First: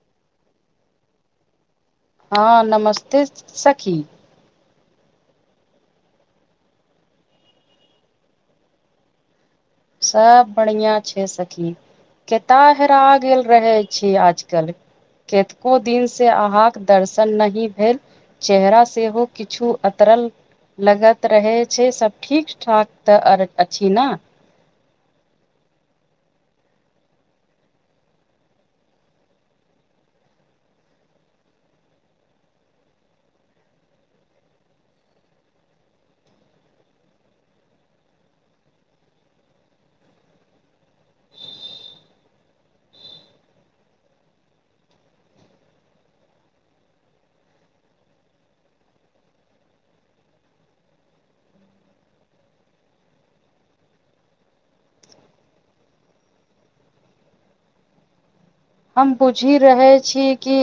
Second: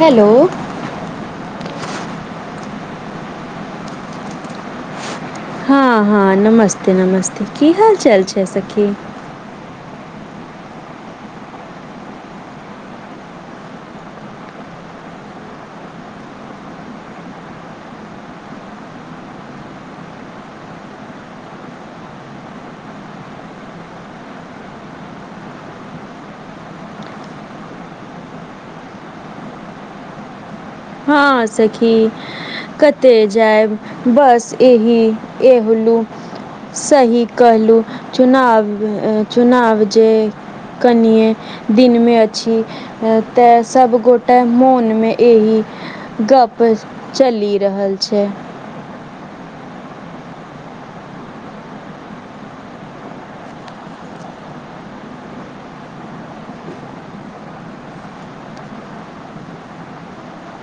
Hello. हँ नमस्ते सखी। हँ हँ नमस्ते नमस्ते, की हाल चाल छै सखी। सब बढ़िया छै सखी। केतय हेरा गेल रहै छी आजकल। केतको दिन से अहाँके दर्शन नहि भेल। चेहरा सेहो किछु उतरल लगैत रहै छै, सब ठीक ठाक त अछि ने? हँ सखी। कतय जायब, बस एहि एहलू। सही कहलहुँ, चुनाव चुनाव जे कनिये दिनमे अछि। त सबगोटे मोनमे एहि गप चलि रहल छै। हम पुछि रहल छी कि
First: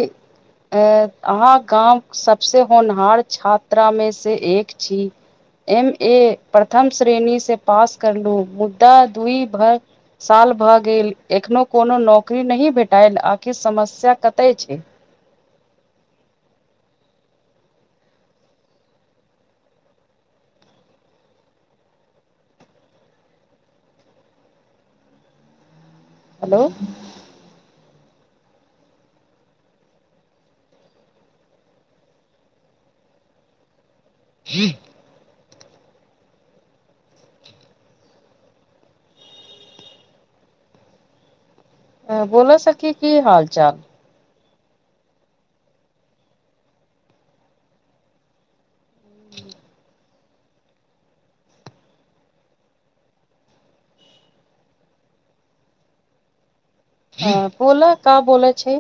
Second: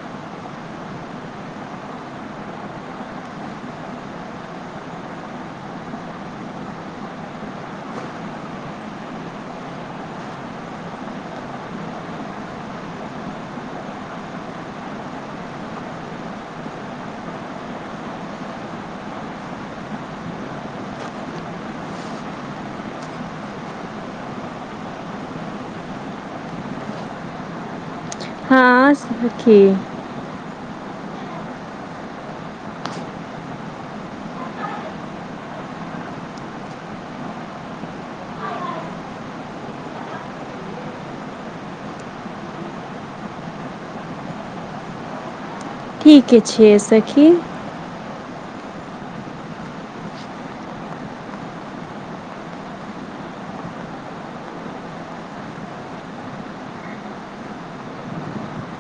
अहाँ गामक सभसे होनहार छात्रामे से एक छी। एम ए प्रथम श्रेणी से पास कर लू मुदा दुइ भर साल भए गेल एखनो कोनो नौकरी नहि भेटल आखिर समस्या ततै छै। हेलो। हां सखी। [unintelligible] हँ बोलू सखी की हाल चाल। ठीक छै सखी। हँ बोलु का बोलै छी।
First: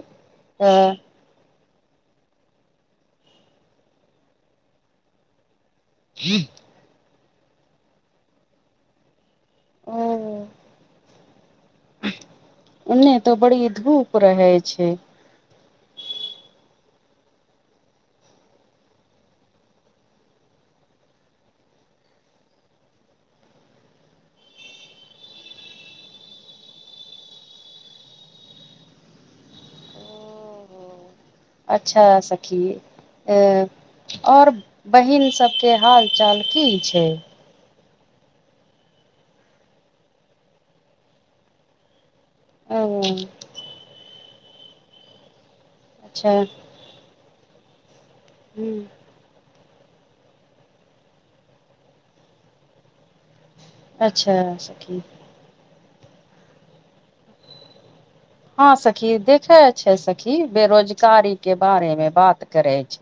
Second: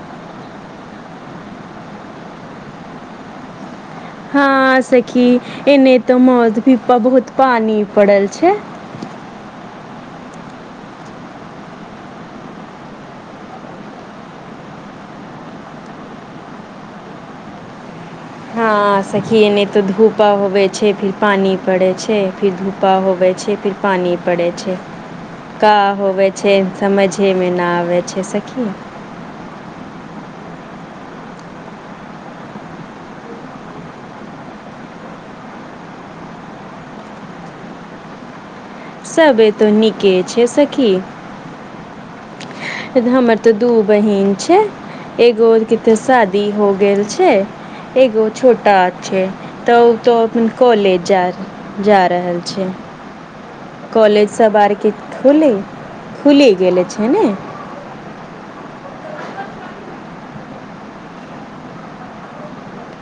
हँ सखी एने ते मौध भी बहुत पानी पड़ल छै। [unintelligible] एने तऽ बड़ी धूप रहय छैय। हँ सखि एनि तऽ धूप उगै छैय, फिर पानि पड़ै छैय, फिर धूपा उगै छैय, फिर पानि पड़ै छैय। का होबै छैय समझे मे न आबे छैय सखी। अच्छा सखी ए और बहिन सब के हाल चाल की छैय। सबे तऽ नीके छैय सखी। हमर ते दू बहिन छैय एगो के तऽ अच्छा शादी हो गेल छैय एगो छोटा छैय। तऽ ओ तो अपन कॉलेज जा जा रहल छैय। कॉलेज अच्छा सब आर के सखी खुले खुलि गेले छैय ने। हँ सखी देखे छैय सखी बेरोजगारी के बारे मे बात करैत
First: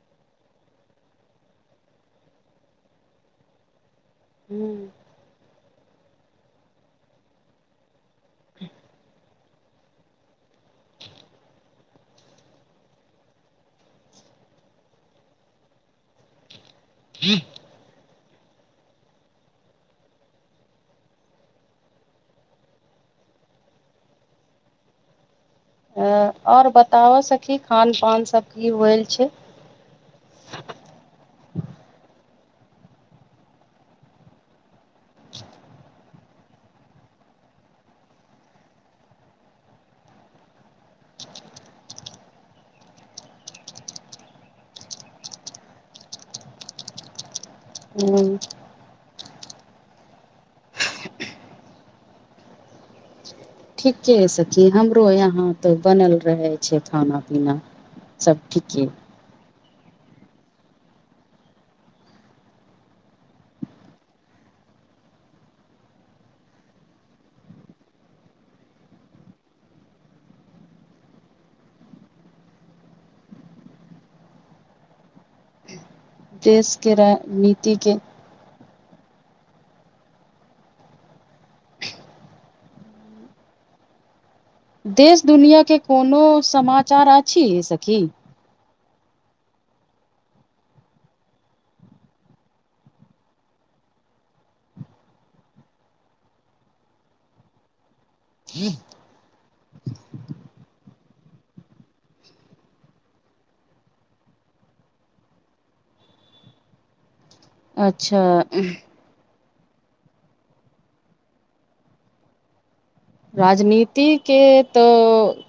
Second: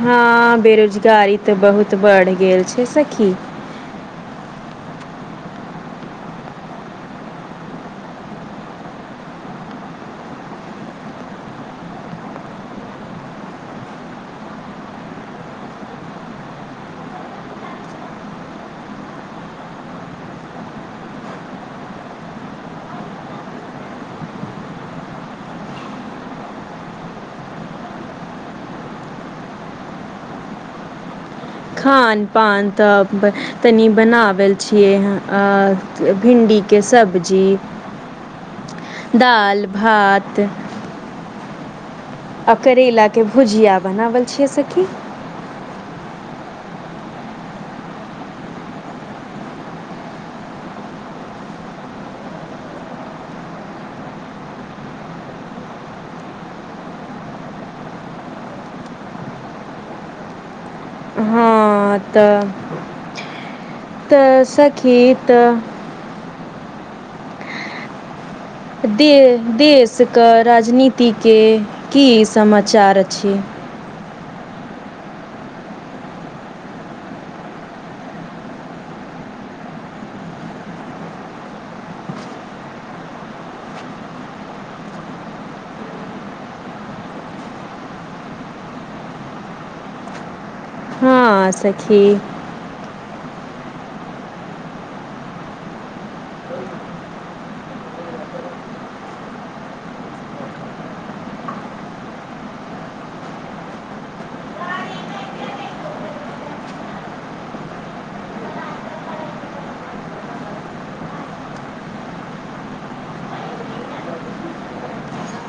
हँ बेरोजगारी तऽ बहुत बढ़ गेल छैय सखी। हूँ। [unintelligible] और बताउ सखी खान पान सब की होय छैय। खान पान तऽ तनि बनाबै छियै अ भिंडी के सब्जी, दाल-भात आ करैलाके भुजिया बनाबल छियै सखी [unintelligible] ठीके ये सखी हमरो यहाँ तऽ बनल रहय छैय खाना-पीना। सब ठीके हँ। ह तऽ तऽ सखी तऽ दे देशके राजनीतिके की समाचार छैय। देशके राज नीतिके देश दुनिया के कोनो समाचार अछि सखी। हाँ सखी। [inaudible] अच्छा उंह राजनीति के तो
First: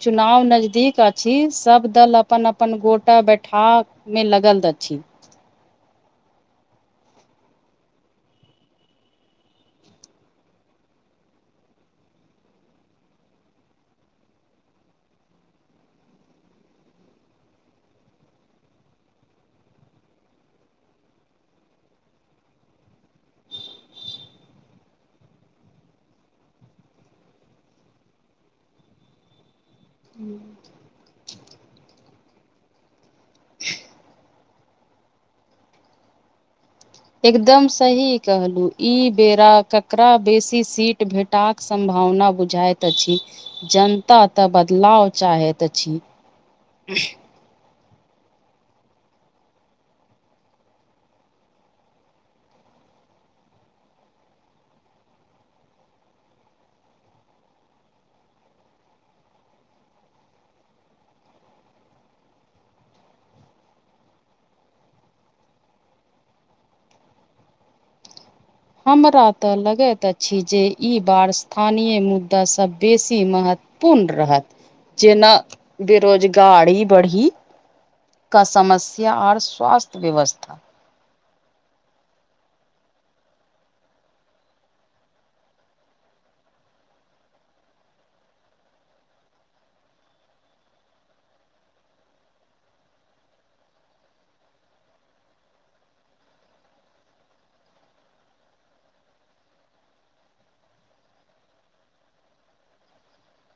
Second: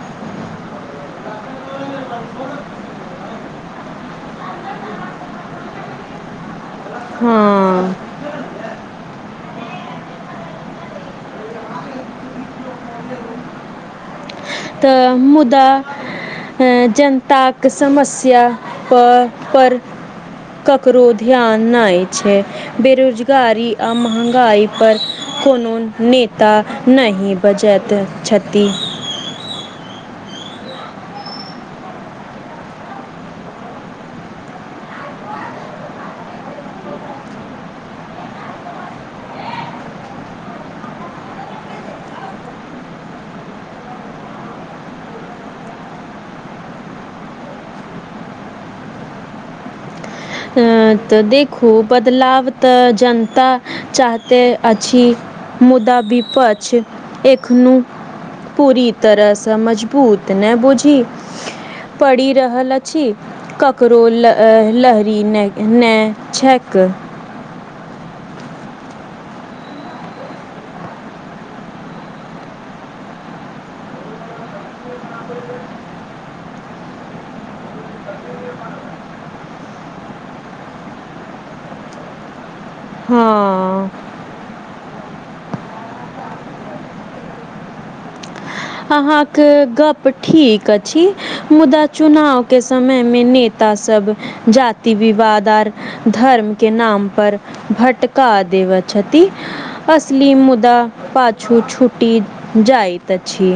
चुनाव नजदीक अछि सब दल अपन अपन गोटा बैठाब मे लगल अछि। हँ। तऽ मुदा ऐं जनताक समस्या प पर ककरो ध्यान नै छैय। बेरोजगारी आ महँगाइ पर कोनो नेता नहि बजत छति। [inaudible] एकदम सही कहलहु ई बेरा ककरा बेसी सीट भेट टाक सम्भावना बुझाइत अछि। जनता तऽ बदलाव चाहैत अछि। [unintelligible] अं तऽ देखू बदलाव तऽ जनता चाहते अछि। मुदा बिपक्ष एखनो पूरी तरहसँ मजबूत ने बोझी पड़ि रहल अछि ककरो ल ल ने ने छक हमरा तऽ लगैत अछि जे ई बार स्थानीय मुद्दासँ बेसी महत्व पूर्ण रहत जेना बेरोजगारी बढ़ी क समस्या आओर स्वास्थ्य व्यवस्था हँ। अहाँके गप ठीक अछि मुदा चुनाव के समय मे ने ता सब जाति विवाद आर धर्म के नाम पर भटका देव छथि। असली मुदा पाछू छूट जाइतइत अछि।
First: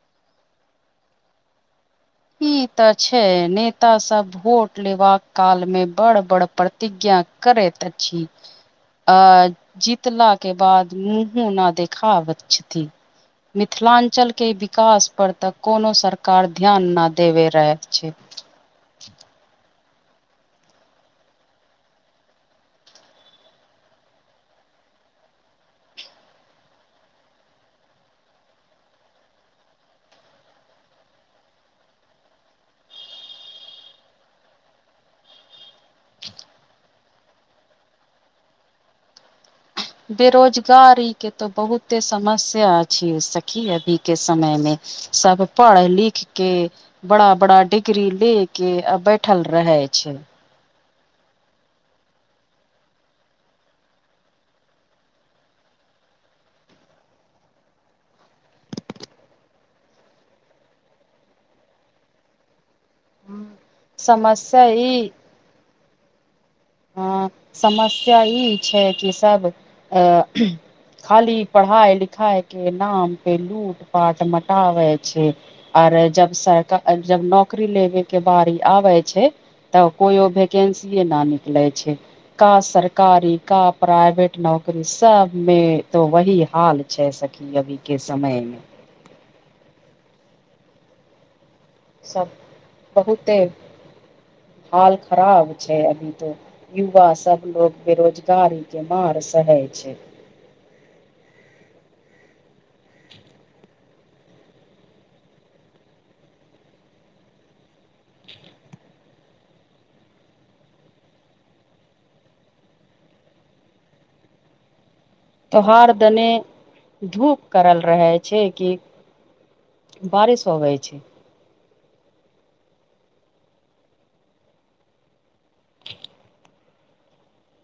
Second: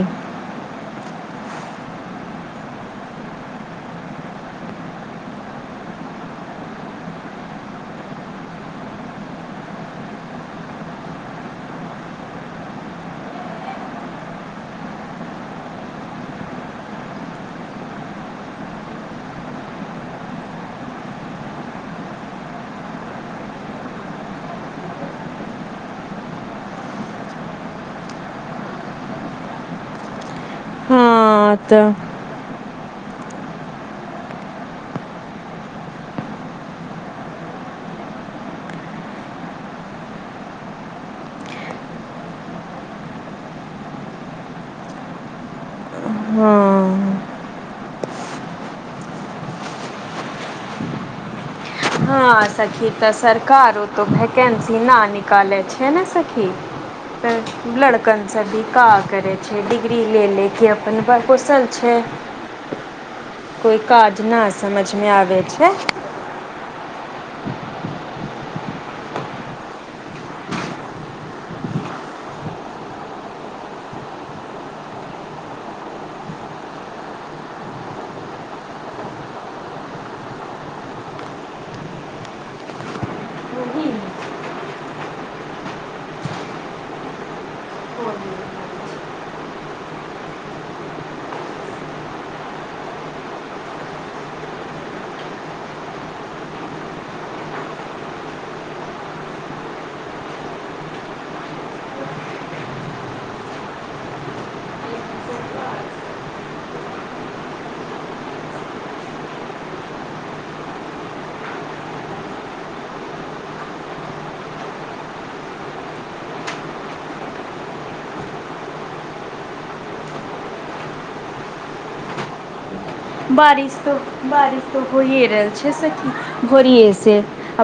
ई तऽ छै नेता सब भोट लेबाका काल मे बड़ बड़ प्र प्रतिज्ञा करैत अछि। अ जीतला के बाद मुँहो न देखावथ छथि। मिथिलाञ्चल के विकास पर तऽ कोनो सरकार ध्यान न देबे रहै छै। हाँ त बेरोजगारी के तऽ बहुते समस्या ओ सखी अभी के समय मे सब पढ़ लिखके हाँ बड़ा बड़ा डिग्री ले के बैठल रह छै। ह सखी तऽ सरकारो तऽ वैकेन्सी नहि निकालै छै नहि सखी। तऽ लड़कन सभ भी का करै छै? डिग्री लऽ ले क अपन कुशल छै। कोइ काज न समस्या ई समझमे आबे छै। हँ समस्या ई छै कि सभ अ खाली पढ़ाइ लिखाइ के नाम पे लूट पाट मटाबे छै। आरे जब सरकार जब नौकरी लेबे के बारी आबे छै। तऽ कोइओ भैकेंसीए न निकलै छै। का सरकारी का प्राइवेट नौकरी सबमें तो वही हाल छै सखी। अभी के समय मे। सब बहुते हाल खराब छै अभी तो। युवा सब लोग बेरोजगारी के मार सहे छै। त्योहार देने धूप करल रहै छै कि? बारिश होबइ छै? बारिश तो बारिश तो होइए रहल छै सखी भोरिेए से।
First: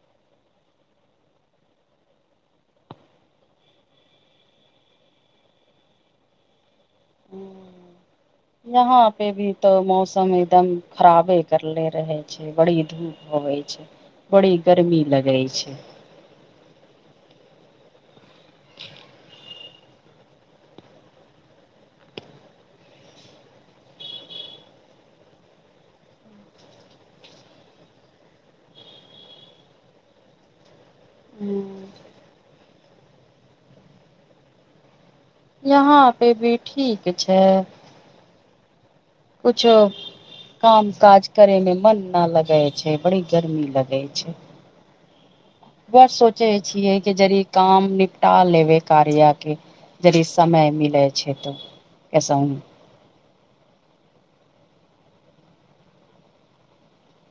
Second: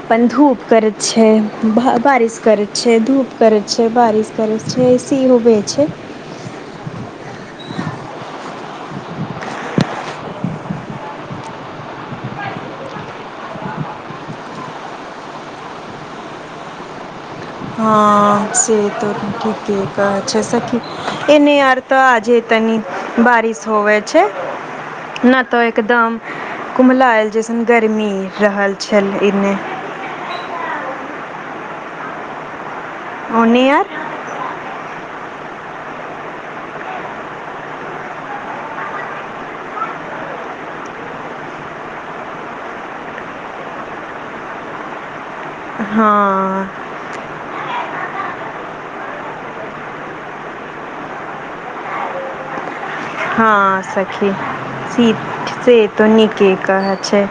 अपन धूप करैत छै। बारिश करै छै। धूप करै छै। बारिश करै छै। ऐसे होबे छै। [inaudible] यहाँ पे भी तो मौसम एकदम खराबे करले रहे छै। बड़ी धूप होवै छै। बड़ी गर्मी लगै छै। हँ से तऽ ठीक। की कह छै सखी ए नहि आर तऽ आजे तनि बारिश होवे छै। न तऽ एकदम कुमलायल जैसन गरमी रहल छल एने। ह ओ नियर यहाँ पे भी ठीक छै कुछो। काम काज करे में मन न लगे छै, बड़ी गर्मी लगे छै। बड़ सोचे हँ छियै के यदि काम निपटा लेबे कार्य के, यदि समय मिले छै तऽ अस ह सखी! से त नीके कह छै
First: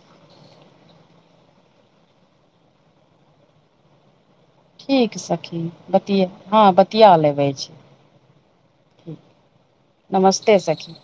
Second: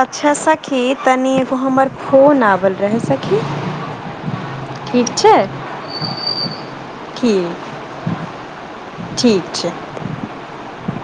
अच्छा सखी! तनि एगो हमर फोन आबल रहै सखी। ठीक सखी, बतियए हँ बति किया लेबे छै ठीक ठीक छै नमस्ते सखी!